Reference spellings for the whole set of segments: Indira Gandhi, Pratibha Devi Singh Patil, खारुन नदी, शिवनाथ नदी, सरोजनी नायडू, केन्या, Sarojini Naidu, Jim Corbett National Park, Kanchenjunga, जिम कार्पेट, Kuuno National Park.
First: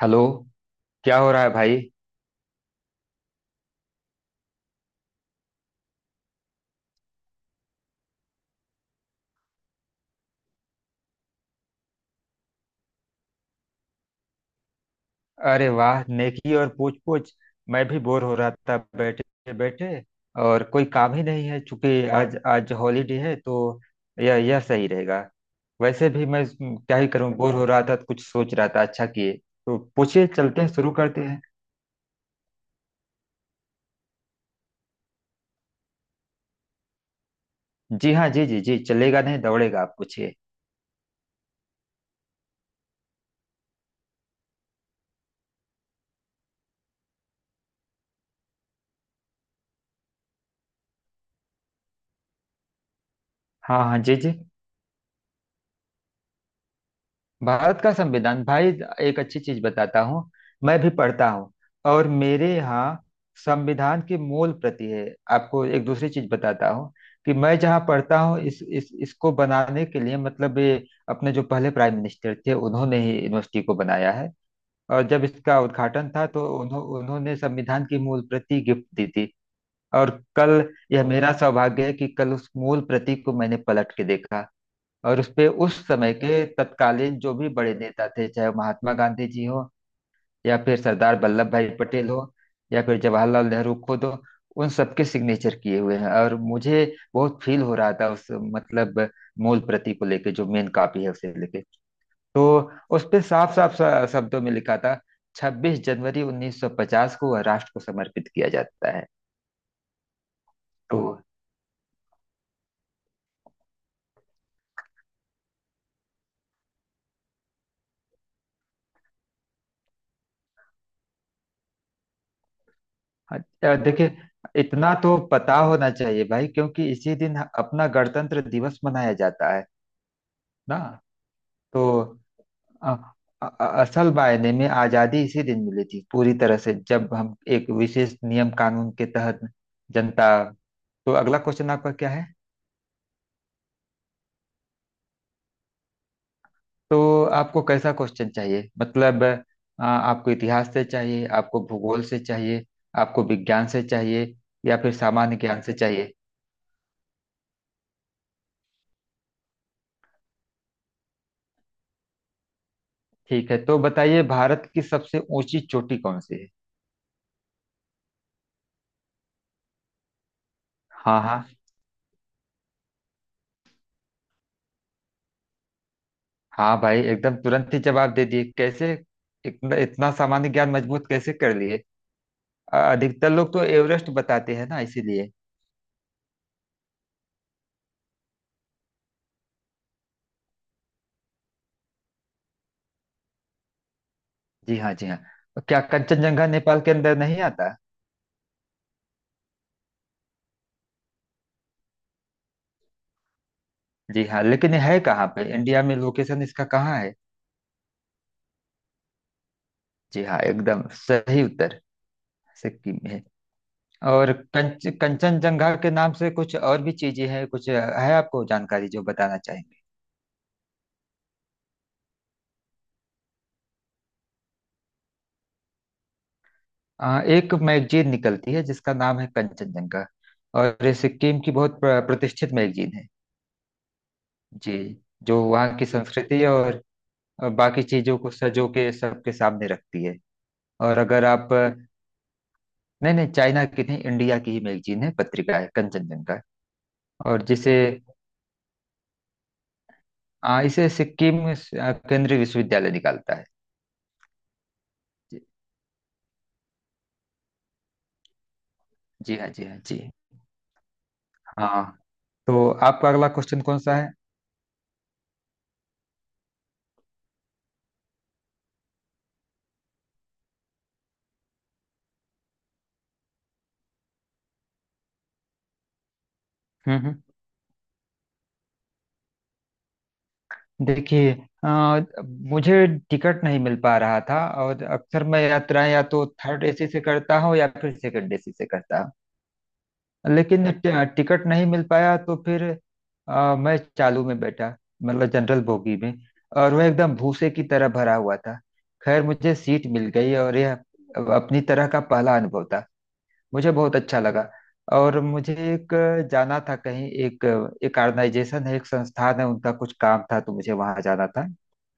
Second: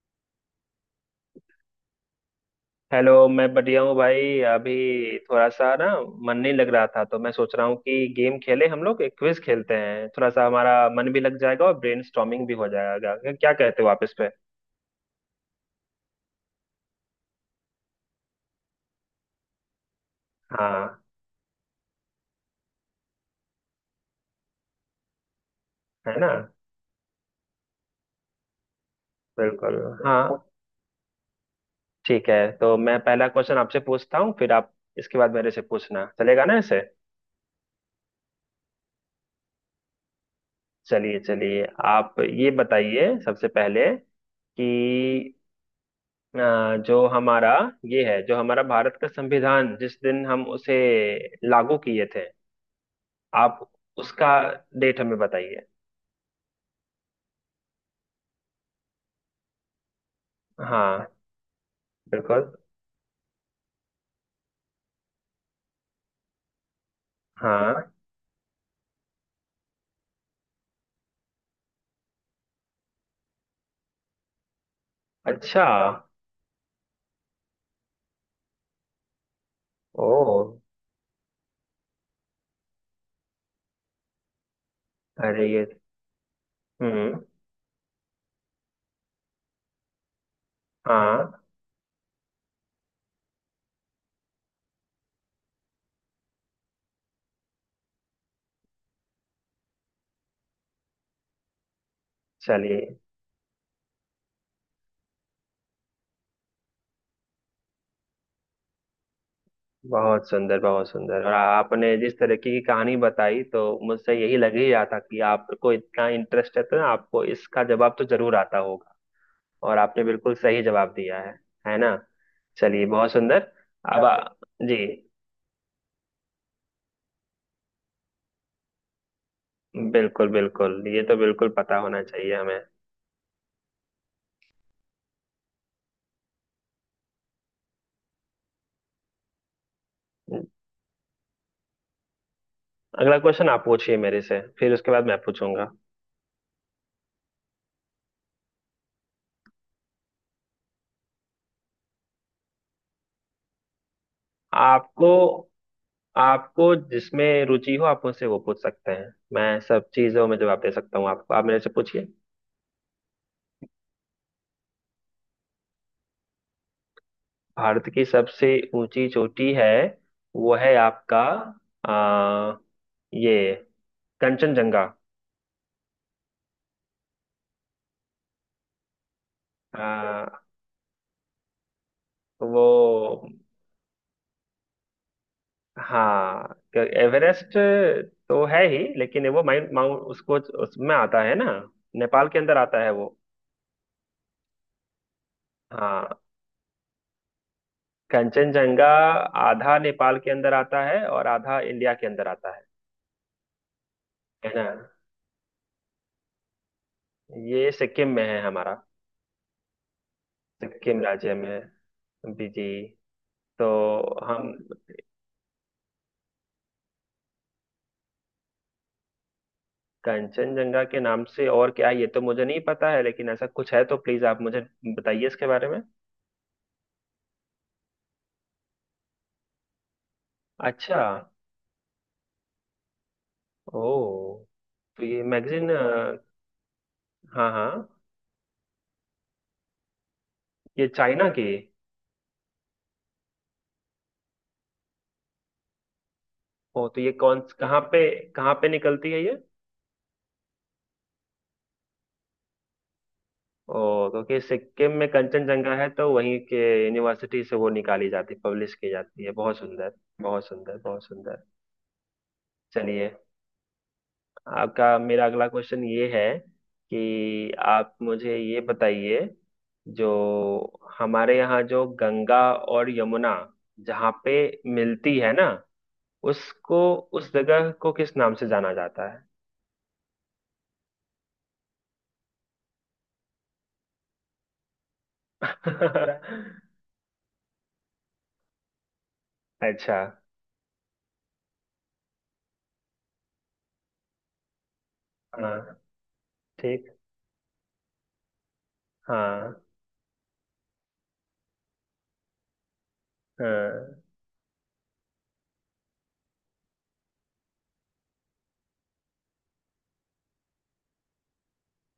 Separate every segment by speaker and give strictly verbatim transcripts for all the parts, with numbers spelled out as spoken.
Speaker 1: Hello. क्या हो रहा है भाई?
Speaker 2: हेलो। मैं बढ़िया हूँ भाई। अभी थोड़ा सा ना मन नहीं लग रहा था, तो मैं सोच रहा हूँ कि गेम खेले हम लोग। एक क्विज खेलते हैं, थोड़ा सा हमारा मन भी लग जाएगा और ब्रेनस्टॉर्मिंग भी हो जाएगा। क्या कहते हो आप इस पे?
Speaker 1: अरे वाह, नेकी और पूछ पूछ। मैं भी बोर हो रहा था बैठे बैठे। और कोई
Speaker 2: हाँ।
Speaker 1: काम ही नहीं है, चूंकि आज आज हॉलीडे है। तो यह यह सही रहेगा। वैसे
Speaker 2: है
Speaker 1: भी
Speaker 2: ना।
Speaker 1: मैं हम्म, क्या ही करूं, बोर हो रहा था तो कुछ सोच रहा था, अच्छा किए।
Speaker 2: बिल्कुल।
Speaker 1: तो पूछिए,
Speaker 2: हाँ।
Speaker 1: चलते हैं, शुरू करते हैं।
Speaker 2: ठीक है, तो मैं पहला क्वेश्चन आपसे पूछता हूँ, फिर आप इसके बाद मेरे से पूछना। चलेगा ना ऐसे?
Speaker 1: जी हाँ, जी जी जी, चलेगा नहीं दौड़ेगा, आप पूछिए।
Speaker 2: चलिए चलिए, आप ये बताइए सबसे पहले कि अ, जो हमारा ये है, जो हमारा भारत का संविधान जिस दिन हम उसे लागू किए थे, आप
Speaker 1: हाँ हाँ, जी जी।
Speaker 2: उसका डेट हमें बताइए।
Speaker 1: भारत का संविधान भाई, एक अच्छी चीज बताता हूँ। मैं भी
Speaker 2: हाँ।
Speaker 1: पढ़ता हूँ और
Speaker 2: बिल्कुल।
Speaker 1: मेरे यहाँ संविधान की मूल प्रति है। आपको एक दूसरी चीज बताता हूँ कि मैं जहाँ
Speaker 2: हाँ।
Speaker 1: पढ़ता हूँ, इस इस इसको बनाने के लिए, मतलब ये अपने जो पहले प्राइम मिनिस्टर थे उन्होंने ही यूनिवर्सिटी को बनाया है। और जब इसका
Speaker 2: अच्छा।
Speaker 1: उद्घाटन था तो उन्हों, उन्होंने संविधान की मूल प्रति गिफ्ट दी थी।
Speaker 2: ओ।
Speaker 1: और कल, यह मेरा सौभाग्य है कि कल उस मूल प्रति को मैंने पलट के देखा। और उस
Speaker 2: अरे
Speaker 1: पे
Speaker 2: ये।
Speaker 1: उस समय के तत्कालीन
Speaker 2: हम्म।
Speaker 1: जो भी बड़े नेता थे, चाहे वो महात्मा गांधी जी हो या फिर सरदार
Speaker 2: हाँ।
Speaker 1: वल्लभ भाई पटेल हो या फिर जवाहरलाल नेहरू खुद हो, उन सबके सिग्नेचर किए हुए हैं। और मुझे बहुत फील हो रहा था उस, मतलब मूल प्रति को लेके, जो मेन कॉपी है उसे लेके। तो
Speaker 2: चलिए
Speaker 1: उस पे साफ साफ शब्दों में लिखा था छब्बीस जनवरी उन्नीस सौ पचास को वह राष्ट्र को समर्पित किया जाता है।
Speaker 2: बहुत सुंदर बहुत
Speaker 1: तो
Speaker 2: सुंदर, और आपने जिस तरीके की कहानी बताई, तो मुझसे यही लग ही रहा था कि आपको इतना इंटरेस्ट है, तो आपको इसका जवाब तो जरूर आता होगा। और आपने बिल्कुल सही जवाब दिया है। है ना? चलिए बहुत सुंदर।
Speaker 1: अच्छा,
Speaker 2: अब चलिए
Speaker 1: देखिए,
Speaker 2: आ,
Speaker 1: इतना
Speaker 2: जी।
Speaker 1: तो पता होना चाहिए भाई, क्योंकि इसी दिन अपना गणतंत्र दिवस मनाया जाता है
Speaker 2: बिल्कुल
Speaker 1: ना।
Speaker 2: बिल्कुल, ये तो बिल्कुल पता
Speaker 1: तो
Speaker 2: होना चाहिए हमें।
Speaker 1: अ, अ- असल मायने में आजादी इसी दिन मिली थी, पूरी तरह से, जब हम एक विशेष नियम कानून के तहत जनता। तो अगला क्वेश्चन आपका क्या है?
Speaker 2: अगला क्वेश्चन आप पूछिए मेरे से, फिर उसके बाद मैं पूछूंगा।
Speaker 1: तो आपको कैसा क्वेश्चन चाहिए, मतलब अ, आपको इतिहास से चाहिए, आपको भूगोल से चाहिए, आपको विज्ञान से चाहिए, या फिर
Speaker 2: आपको
Speaker 1: सामान्य ज्ञान से चाहिए?
Speaker 2: आपको जिसमें रुचि हो, आप मुझसे वो पूछ सकते हैं। मैं सब चीजों में जवाब दे सकता हूँ आपको। आप मेरे से पूछिए।
Speaker 1: ठीक है, तो बताइए, भारत की सबसे ऊंची चोटी कौन सी है?
Speaker 2: भारत की सबसे ऊंची चोटी है, वो है आपका
Speaker 1: हाँ हाँ,
Speaker 2: आ, ये कंचनजंगा।
Speaker 1: हाँ भाई, एकदम तुरंत ही जवाब दे दिए कैसे? इतना इतना
Speaker 2: आ,
Speaker 1: सामान्य ज्ञान मजबूत कैसे कर लिए?
Speaker 2: वो
Speaker 1: अ, अधिकतर लोग तो एवरेस्ट बताते हैं ना, इसीलिए।
Speaker 2: हाँ क्यों- एवरेस्ट तो है ही, लेकिन वो माउंट माउंट उसको उसमें आता है ना। नेपाल के अंदर आता है वो।
Speaker 1: जी हाँ, जी हाँ। तो क्या
Speaker 2: हाँ।
Speaker 1: कंचनजंगा नेपाल के अंदर नहीं आता?
Speaker 2: कंचनजंगा आधा नेपाल के अंदर आता है और आधा इंडिया के अंदर आता है।
Speaker 1: जी हाँ,
Speaker 2: है ना?
Speaker 1: लेकिन ये है कहाँ पे? इंडिया में लोकेशन इसका कहाँ है?
Speaker 2: ये सिक्किम में है हमारा।
Speaker 1: जी हाँ, एकदम
Speaker 2: सिक्किम राज्य
Speaker 1: सही
Speaker 2: में
Speaker 1: उत्तर।
Speaker 2: है। जी जी।
Speaker 1: सिक्किम में है।
Speaker 2: तो
Speaker 1: और
Speaker 2: हम
Speaker 1: कंच कंचनजंगा के नाम से कुछ और भी चीजें हैं, कुछ है आपको जानकारी जो बताना चाहें?
Speaker 2: कंचनजंगा के नाम से और क्या है ये तो मुझे नहीं पता है, लेकिन ऐसा कुछ है तो प्लीज आप मुझे बताइए इसके बारे में।
Speaker 1: आ, एक मैगजीन निकलती है जिसका नाम है कंचनजंगा, और ये
Speaker 2: अच्छा।
Speaker 1: सिक्किम की बहुत प्र- प्रतिष्ठित मैगजीन है।
Speaker 2: ओ।
Speaker 1: जी,
Speaker 2: तो ये
Speaker 1: जो
Speaker 2: मैगजीन।
Speaker 1: वहाँ की संस्कृति और
Speaker 2: हाँ
Speaker 1: और बाकी
Speaker 2: हाँ।
Speaker 1: चीजों को सजो के सबके सामने रखती है।
Speaker 2: ये
Speaker 1: और अगर
Speaker 2: चाइना की।
Speaker 1: आप, नहीं नहीं, चाइना की नहीं, इंडिया की ही मैगजीन है, पत्रिका है, कंचनजंगा।
Speaker 2: ओ तो ये कौन,
Speaker 1: और जिसे,
Speaker 2: कहाँ पे कहाँ पे निकलती है ये?
Speaker 1: आ, इसे सिक्किम आ, केंद्रीय विश्वविद्यालय निकालता है।
Speaker 2: ओ, क्योंकि सिक्किम में
Speaker 1: जी,
Speaker 2: कंचनजंगा है तो वहीं के यूनिवर्सिटी से वो निकाली जाती, पब्लिश की जाती है।
Speaker 1: जी हाँ,
Speaker 2: बहुत
Speaker 1: जी हाँ,
Speaker 2: सुंदर।
Speaker 1: जी
Speaker 2: बहुत सुंदर बहुत सुंदर।
Speaker 1: हाँ। तो आपका
Speaker 2: चलिए
Speaker 1: अगला क्वेश्चन कौन सा है?
Speaker 2: आपका, मेरा अगला क्वेश्चन ये है कि आप मुझे ये बताइए, जो हमारे यहाँ जो गंगा और यमुना जहाँ पे मिलती है ना, उसको,
Speaker 1: हम्म हम्म
Speaker 2: उस जगह को किस नाम से जाना जाता है?
Speaker 1: देखिए, अ, मुझे टिकट नहीं मिल पा रहा था, और अक्सर मैं यात्राएं या तो थर्ड एसी से करता हूँ या फिर सेकंड एसी से करता हूँ।
Speaker 2: अच्छा।
Speaker 1: लेकिन ट- टिकट नहीं मिल पाया, तो फिर अ, मैं चालू में बैठा, मतलब
Speaker 2: हाँ।
Speaker 1: जनरल बोगी में। और वह
Speaker 2: ठीक।
Speaker 1: एकदम भूसे की तरह भरा हुआ था। खैर, मुझे
Speaker 2: हाँ
Speaker 1: सीट मिल गई और यह अब अपनी तरह का पहला अनुभव था, मुझे बहुत
Speaker 2: हाँ
Speaker 1: अच्छा लगा। और मुझे एक, अ, जाना था कहीं, एक अ, एक ऑर्गेनाइजेशन है, एक संस्थान है, उनका कुछ काम था, तो मुझे वहां जाना था।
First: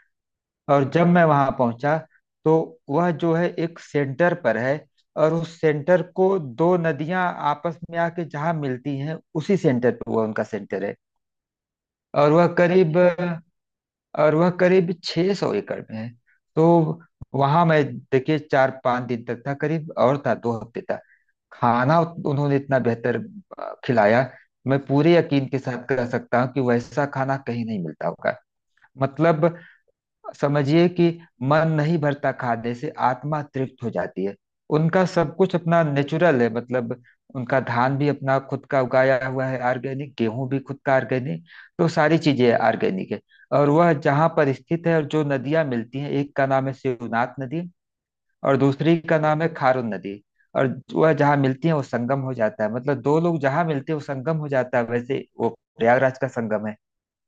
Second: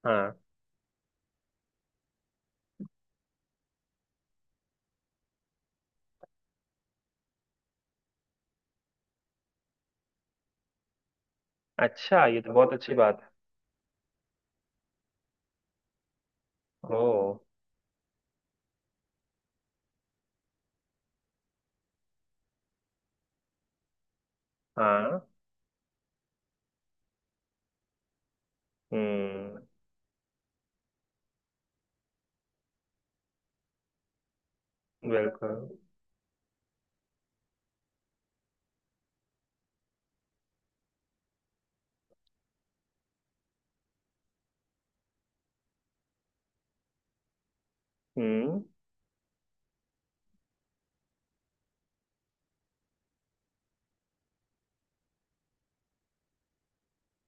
Speaker 2: हाँ।
Speaker 1: और जब मैं वहां पहुंचा तो वह जो है एक सेंटर पर है, और उस सेंटर को दो नदियां आपस में आके जहां मिलती हैं उसी सेंटर पर वह उनका सेंटर है।
Speaker 2: अच्छा,
Speaker 1: और
Speaker 2: ये
Speaker 1: वह
Speaker 2: तो बहुत अच्छी
Speaker 1: करीब
Speaker 2: बात
Speaker 1: और वह करीब छह सौ एकड़ में है। तो
Speaker 2: है। ओ।
Speaker 1: वहां मैं देखिए चार पांच दिन तक था करीब, और था दो हफ्ते तक। खाना उन्होंने इतना बेहतर अ, खिलाया, मैं पूरे
Speaker 2: हाँ।
Speaker 1: यकीन के साथ कह सकता हूँ कि वैसा खाना कहीं नहीं मिलता होगा। मतलब
Speaker 2: हम्म।
Speaker 1: समझिए कि मन नहीं भरता, खाने से आत्मा तृप्त हो जाती है। उनका सब कुछ
Speaker 2: बिल्कुल।
Speaker 1: अपना नेचुरल है, मतलब उनका धान भी अपना खुद का उगाया हुआ है, ऑर्गेनिक, गेहूं भी खुद का ऑर्गेनिक, तो सारी चीजें ऑर्गेनिक है। और वह जहाँ पर स्थित है, और जो नदियां मिलती हैं, एक का नाम है शिवनाथ नदी और
Speaker 2: हम्म।
Speaker 1: दूसरी का नाम है खारुन नदी। और वह जहाँ मिलती है वो संगम हो जाता है, मतलब दो लोग जहाँ मिलते हैं वो संगम हो जाता है। वैसे वो प्रयागराज का संगम है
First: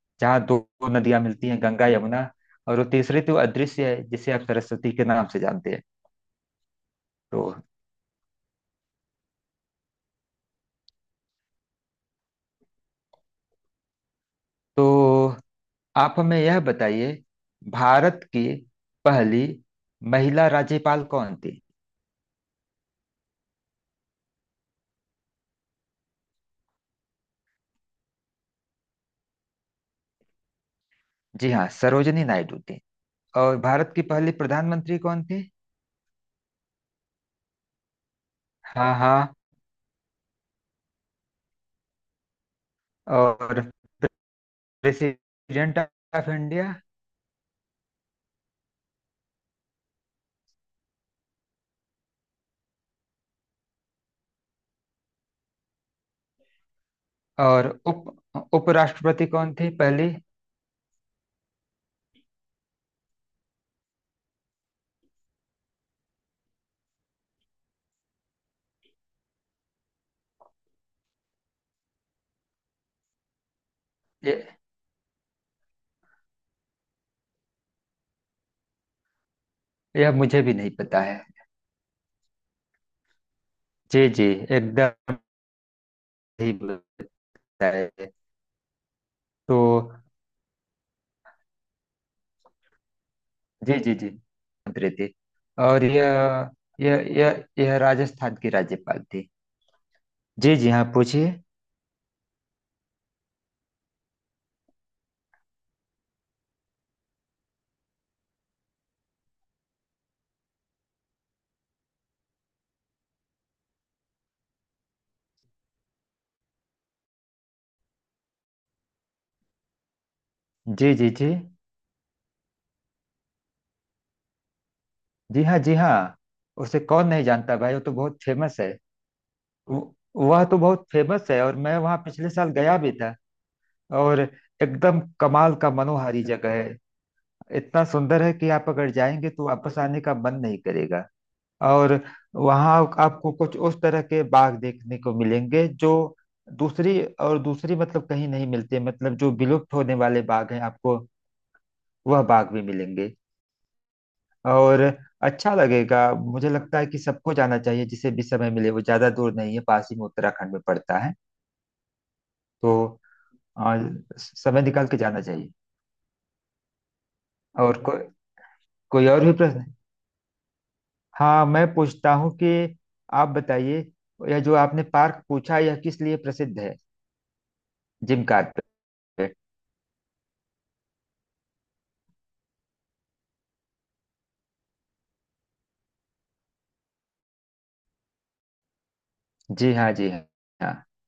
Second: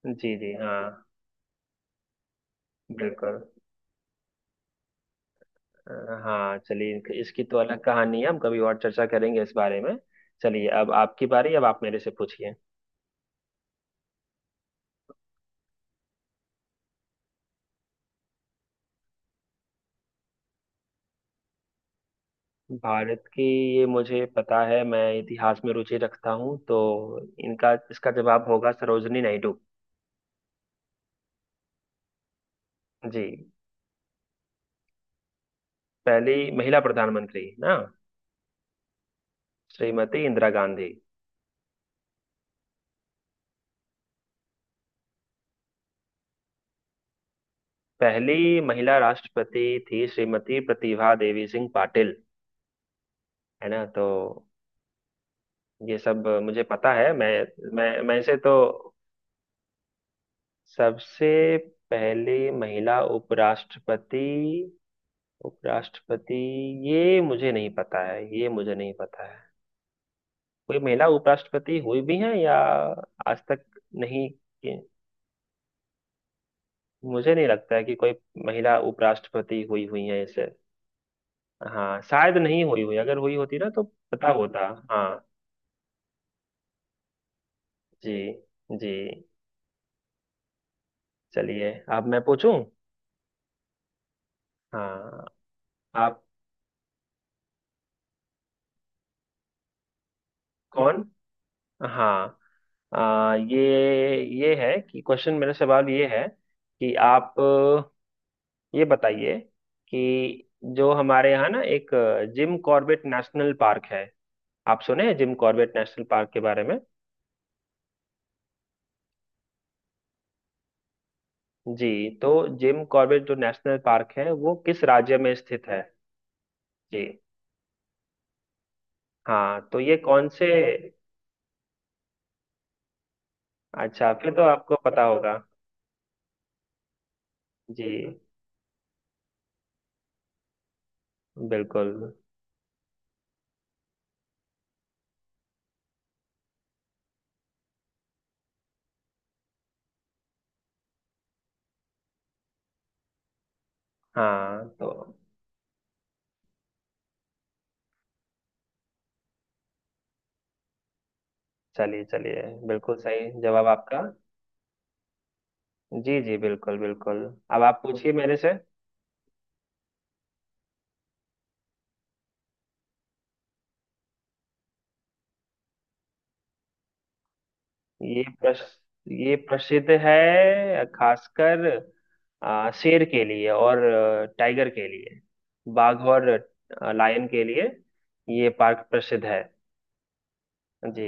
Speaker 2: जी
Speaker 1: जहाँ
Speaker 2: जी
Speaker 1: दो
Speaker 2: हाँ।
Speaker 1: दो नदियां मिलती हैं, गंगा यमुना, और वो तीसरी तो
Speaker 2: बिल्कुल।
Speaker 1: अदृश्य है जिसे आप सरस्वती के नाम से जानते हैं।
Speaker 2: अ, हाँ चलिए, इनक-
Speaker 1: तो
Speaker 2: इसकी तो अलग कहानी है, हम कभी और चर्चा करेंगे इस बारे में। चलिए अब आपकी बारी। अब आप मेरे से पूछिए।
Speaker 1: तो आप हमें यह बताइए, भारत की पहली महिला राज्यपाल कौन थी?
Speaker 2: भारत की, ये मुझे पता है, मैं इतिहास में रुचि रखता हूँ, तो इनका, इसका जवाब होगा सरोजनी नायडू।
Speaker 1: जी हाँ, सरोजनी नायडू थी।
Speaker 2: जी।
Speaker 1: और भारत की पहली प्रधानमंत्री कौन थी?
Speaker 2: पहली महिला प्रधानमंत्री ना?
Speaker 1: हाँ हाँ।
Speaker 2: श्रीमती इंदिरा गांधी।
Speaker 1: और प्रेसिडेंट ऑफ इंडिया?
Speaker 2: पहली महिला राष्ट्रपति थी श्रीमती प्रतिभा देवी सिंह पाटिल। है ना? तो ये सब मुझे पता है। मैं
Speaker 1: और
Speaker 2: मैं मैं इसे
Speaker 1: उप,
Speaker 2: तो।
Speaker 1: उपराष्ट्रपति कौन थी पहली?
Speaker 2: सबसे पहली महिला उपराष्ट्रपति। उपराष्ट्रपति, ये मुझे नहीं पता है, ये मुझे नहीं पता है। कोई महिला उपराष्ट्रपति हुई भी है या आज तक नहीं?
Speaker 1: ये,
Speaker 2: कि- मुझे नहीं लगता है कि कोई महिला उपराष्ट्रपति हुई हुई
Speaker 1: यह
Speaker 2: है
Speaker 1: मुझे
Speaker 2: इसे।
Speaker 1: भी नहीं पता है।
Speaker 2: हाँ शायद नहीं हुई हुई, अगर हुई होती ना तो
Speaker 1: जी जी,
Speaker 2: पता होता।
Speaker 1: एकदम
Speaker 2: हाँ।
Speaker 1: सही बताया।
Speaker 2: जी जी।
Speaker 1: तो
Speaker 2: चलिए अब मैं पूछूं।
Speaker 1: जी जी जी, प्रीति।
Speaker 2: हाँ।
Speaker 1: और
Speaker 2: आप।
Speaker 1: यह, यह यह यह राजस्थान की राज्यपाल थी। जी जी हाँ,
Speaker 2: कौन।
Speaker 1: पूछिए।
Speaker 2: हाँ आ, ये ये है कि क्वेश्चन, मेरा सवाल ये है कि आप अ, ये बताइए कि जो हमारे यहाँ ना एक अ, जिम कॉर्बेट नेशनल पार्क है। आप सुने हैं जिम कॉर्बेट नेशनल पार्क के बारे में?
Speaker 1: जी जी जी।
Speaker 2: जी। तो जिम कॉर्बेट जो नेशनल पार्क है वो किस राज्य में
Speaker 1: जी हाँ,
Speaker 2: स्थित
Speaker 1: जी
Speaker 2: है?
Speaker 1: हाँ, उसे
Speaker 2: जी
Speaker 1: कौन नहीं जानता भाई, वो तो बहुत फेमस है।
Speaker 2: हाँ, तो
Speaker 1: वो-
Speaker 2: ये कौन
Speaker 1: वह
Speaker 2: से।
Speaker 1: तो बहुत फेमस है और मैं वहाँ पिछले साल गया भी था।
Speaker 2: अच्छा,
Speaker 1: और
Speaker 2: फिर तो आपको
Speaker 1: एकदम
Speaker 2: पता होगा।
Speaker 1: कमाल का मनोहारी जगह है, इतना
Speaker 2: जी।
Speaker 1: सुंदर है कि आप अगर जाएंगे तो वापस आने का मन नहीं करेगा।
Speaker 2: बिल्कुल।
Speaker 1: और वहाँ आपको कुछ उस तरह के बाग देखने को मिलेंगे जो दूसरी और दूसरी मतलब कहीं नहीं मिलते, मतलब जो विलुप्त होने वाले बाग हैं आपको वह बाग भी मिलेंगे।
Speaker 2: हाँ
Speaker 1: और
Speaker 2: तो
Speaker 1: अच्छा लगेगा, मुझे लगता है कि सबको जाना चाहिए जिसे भी समय मिले, वो ज्यादा दूर नहीं है, पास ही में उत्तराखंड में पड़ता है।
Speaker 2: चलिए चलिए,
Speaker 1: तो
Speaker 2: बिल्कुल सही जवाब
Speaker 1: आ,
Speaker 2: आपका।
Speaker 1: समय निकाल के जाना चाहिए।
Speaker 2: जी जी बिल्कुल बिल्कुल। अब
Speaker 1: और
Speaker 2: आप
Speaker 1: को,
Speaker 2: पूछिए मेरे से।
Speaker 1: कोई और भी प्रश्न, हाँ मैं पूछता हूँ कि आप बताइए, यह जो आपने पार्क पूछा यह किस लिए प्रसिद्ध है,
Speaker 2: ये
Speaker 1: जिम कार्पेट?
Speaker 2: प्रश्न, ये प्रसिद्ध है खासकर आ, शेर के लिए और अ, टाइगर के लिए, बाघ और अ, लायन के लिए। ये पार्क प्रसिद्ध है।
Speaker 1: जी हाँ, जी हाँ।
Speaker 2: जी।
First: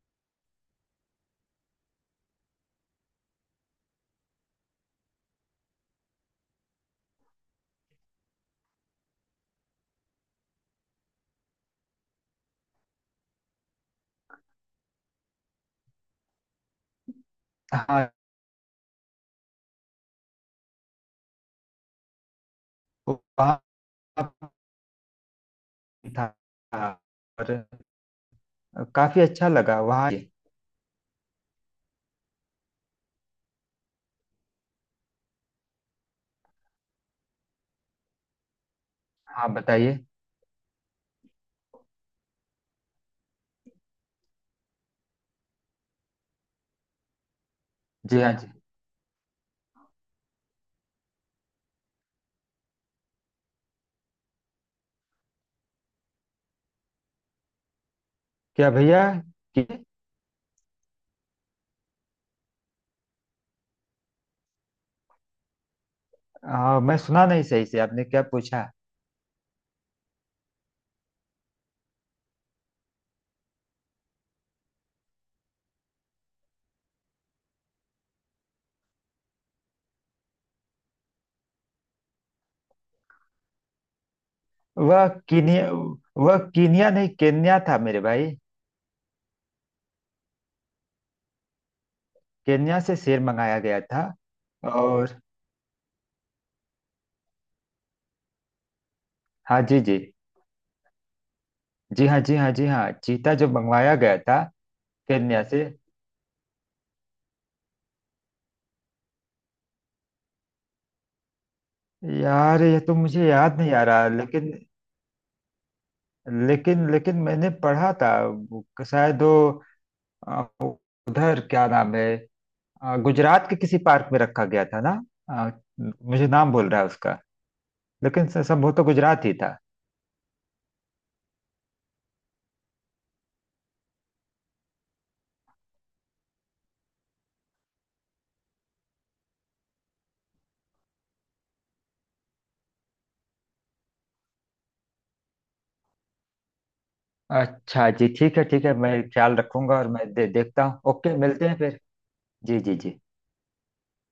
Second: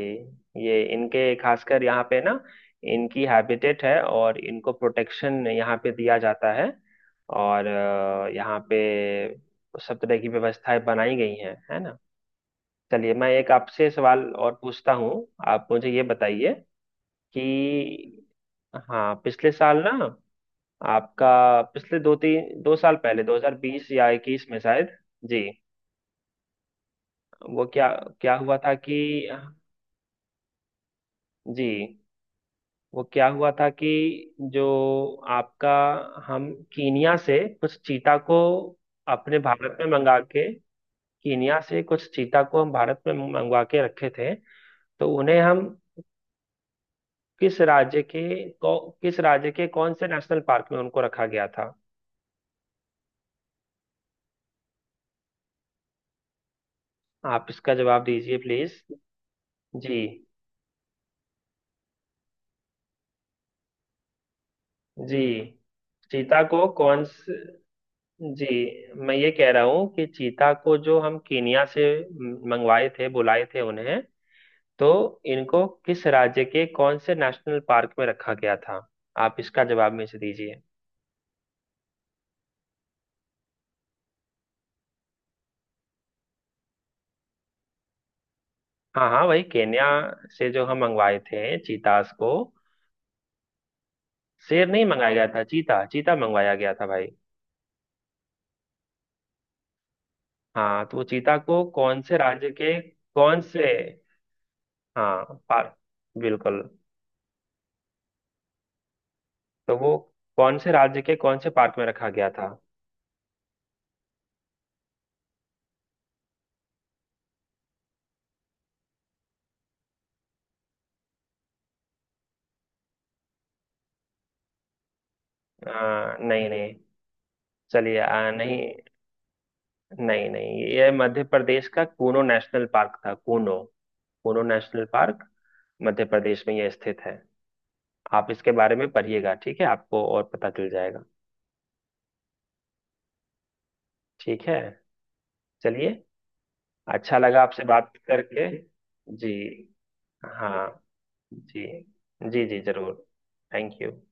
Speaker 2: ये इनके, खासकर यहाँ पे ना इनकी हैबिटेट है और इनको प्रोटेक्शन यहाँ पे दिया जाता है। और अ, यहाँ पे सब तरह की व्यवस्थाएं बनाई गई हैं। है ना? चलिए मैं एक आपसे सवाल और पूछता हूँ। आप मुझे ये बताइए
Speaker 1: हाँ,
Speaker 2: कि हाँ पिछले साल ना, आपका पिछले दो तीन, दो साल पहले,
Speaker 1: वहाँ
Speaker 2: दो हज़ार बीस या इक्कीस में शायद। जी।
Speaker 1: था और
Speaker 2: वो क्या, क्या हुआ था कि।
Speaker 1: काफ़ी अच्छा लगा वहाँ।
Speaker 2: जी। वो क्या हुआ था कि जो आपका हम कीनिया से कुछ चीता को अपने
Speaker 1: हाँ,
Speaker 2: भारत में
Speaker 1: बताइए।
Speaker 2: मंगा के, कीनिया से कुछ चीता को हम भारत में मंगवा के रखे थे। तो उन्हें हम किस राज्य
Speaker 1: जी हाँ,
Speaker 2: के
Speaker 1: जी।
Speaker 2: कौ, किस राज्य के कौन से नेशनल पार्क में उनको रखा गया था? आप इसका जवाब दीजिए
Speaker 1: क्या
Speaker 2: प्लीज।
Speaker 1: भैया कि,
Speaker 2: जी। जी। चीता को
Speaker 1: हाँ, मैं
Speaker 2: कौन
Speaker 1: सुना
Speaker 2: से।
Speaker 1: नहीं सही से, आपने क्या
Speaker 2: जी।
Speaker 1: पूछा?
Speaker 2: मैं ये कह रहा हूँ कि चीता को जो हम कीनिया से मंगवाए थे, बुलाए थे उन्हें, तो इनको किस राज्य के कौन से नेशनल पार्क में रखा गया था? आप इसका जवाब में से दीजिए।
Speaker 1: वह कीनिया वह कीनिया नहीं, केन्या था मेरे भाई।
Speaker 2: हाँ हाँ वही केन्या से, जो हम मंगवाए थे चीतास को।
Speaker 1: केन्या से शेर मंगाया गया था।
Speaker 2: शेर नहीं मंगाया
Speaker 1: और
Speaker 2: गया था, चीता चीता मंगवाया गया था भाई।
Speaker 1: हाँ जी, जी।
Speaker 2: हाँ, तो वो चीता को कौन
Speaker 1: जी
Speaker 2: से
Speaker 1: हाँ, जी
Speaker 2: राज्य
Speaker 1: हाँ, जी
Speaker 2: के,
Speaker 1: हाँ। चीता
Speaker 2: कौन
Speaker 1: जो
Speaker 2: से।
Speaker 1: मंगवाया गया था
Speaker 2: हाँ।
Speaker 1: केन्या से,
Speaker 2: पार्क। बिल्कुल। तो वो कौन से राज्य के, कौन से पार्क में रखा गया था?
Speaker 1: यार ये तो मुझे याद नहीं आ रहा, लेकिन लेकिन लेकिन मैंने पढ़ा था, वो शायद वो अ, उधर क्या नाम है, अ, गुजरात के किसी पार्क में रखा गया था ना। अ,
Speaker 2: आ,
Speaker 1: मुझे
Speaker 2: नहीं
Speaker 1: नाम भूल
Speaker 2: नहीं।
Speaker 1: रहा है उसका,
Speaker 2: चलिए
Speaker 1: लेकिन
Speaker 2: आ,
Speaker 1: स-
Speaker 2: नहीं।
Speaker 1: संभव तो गुजरात ही था।
Speaker 2: नहीं नहीं, ये मध्य प्रदेश का कूनो नेशनल पार्क था। कूनो, कोनो नेशनल पार्क मध्य प्रदेश में यह स्थित है। आप इसके बारे में पढ़िएगा, ठीक है, आपको और पता चल जाएगा। ठीक है। चलिए, अच्छा लगा आपसे
Speaker 1: अच्छा
Speaker 2: बात
Speaker 1: जी, ठीक है
Speaker 2: करके।
Speaker 1: ठीक है, मैं
Speaker 2: जी।
Speaker 1: ख्याल रखूंगा और मैं दे, देखता
Speaker 2: हाँ।
Speaker 1: हूँ। ओके, मिलते हैं
Speaker 2: जी।
Speaker 1: फिर।
Speaker 2: जी जी
Speaker 1: जी जी जी।
Speaker 2: जरूर। Thank you.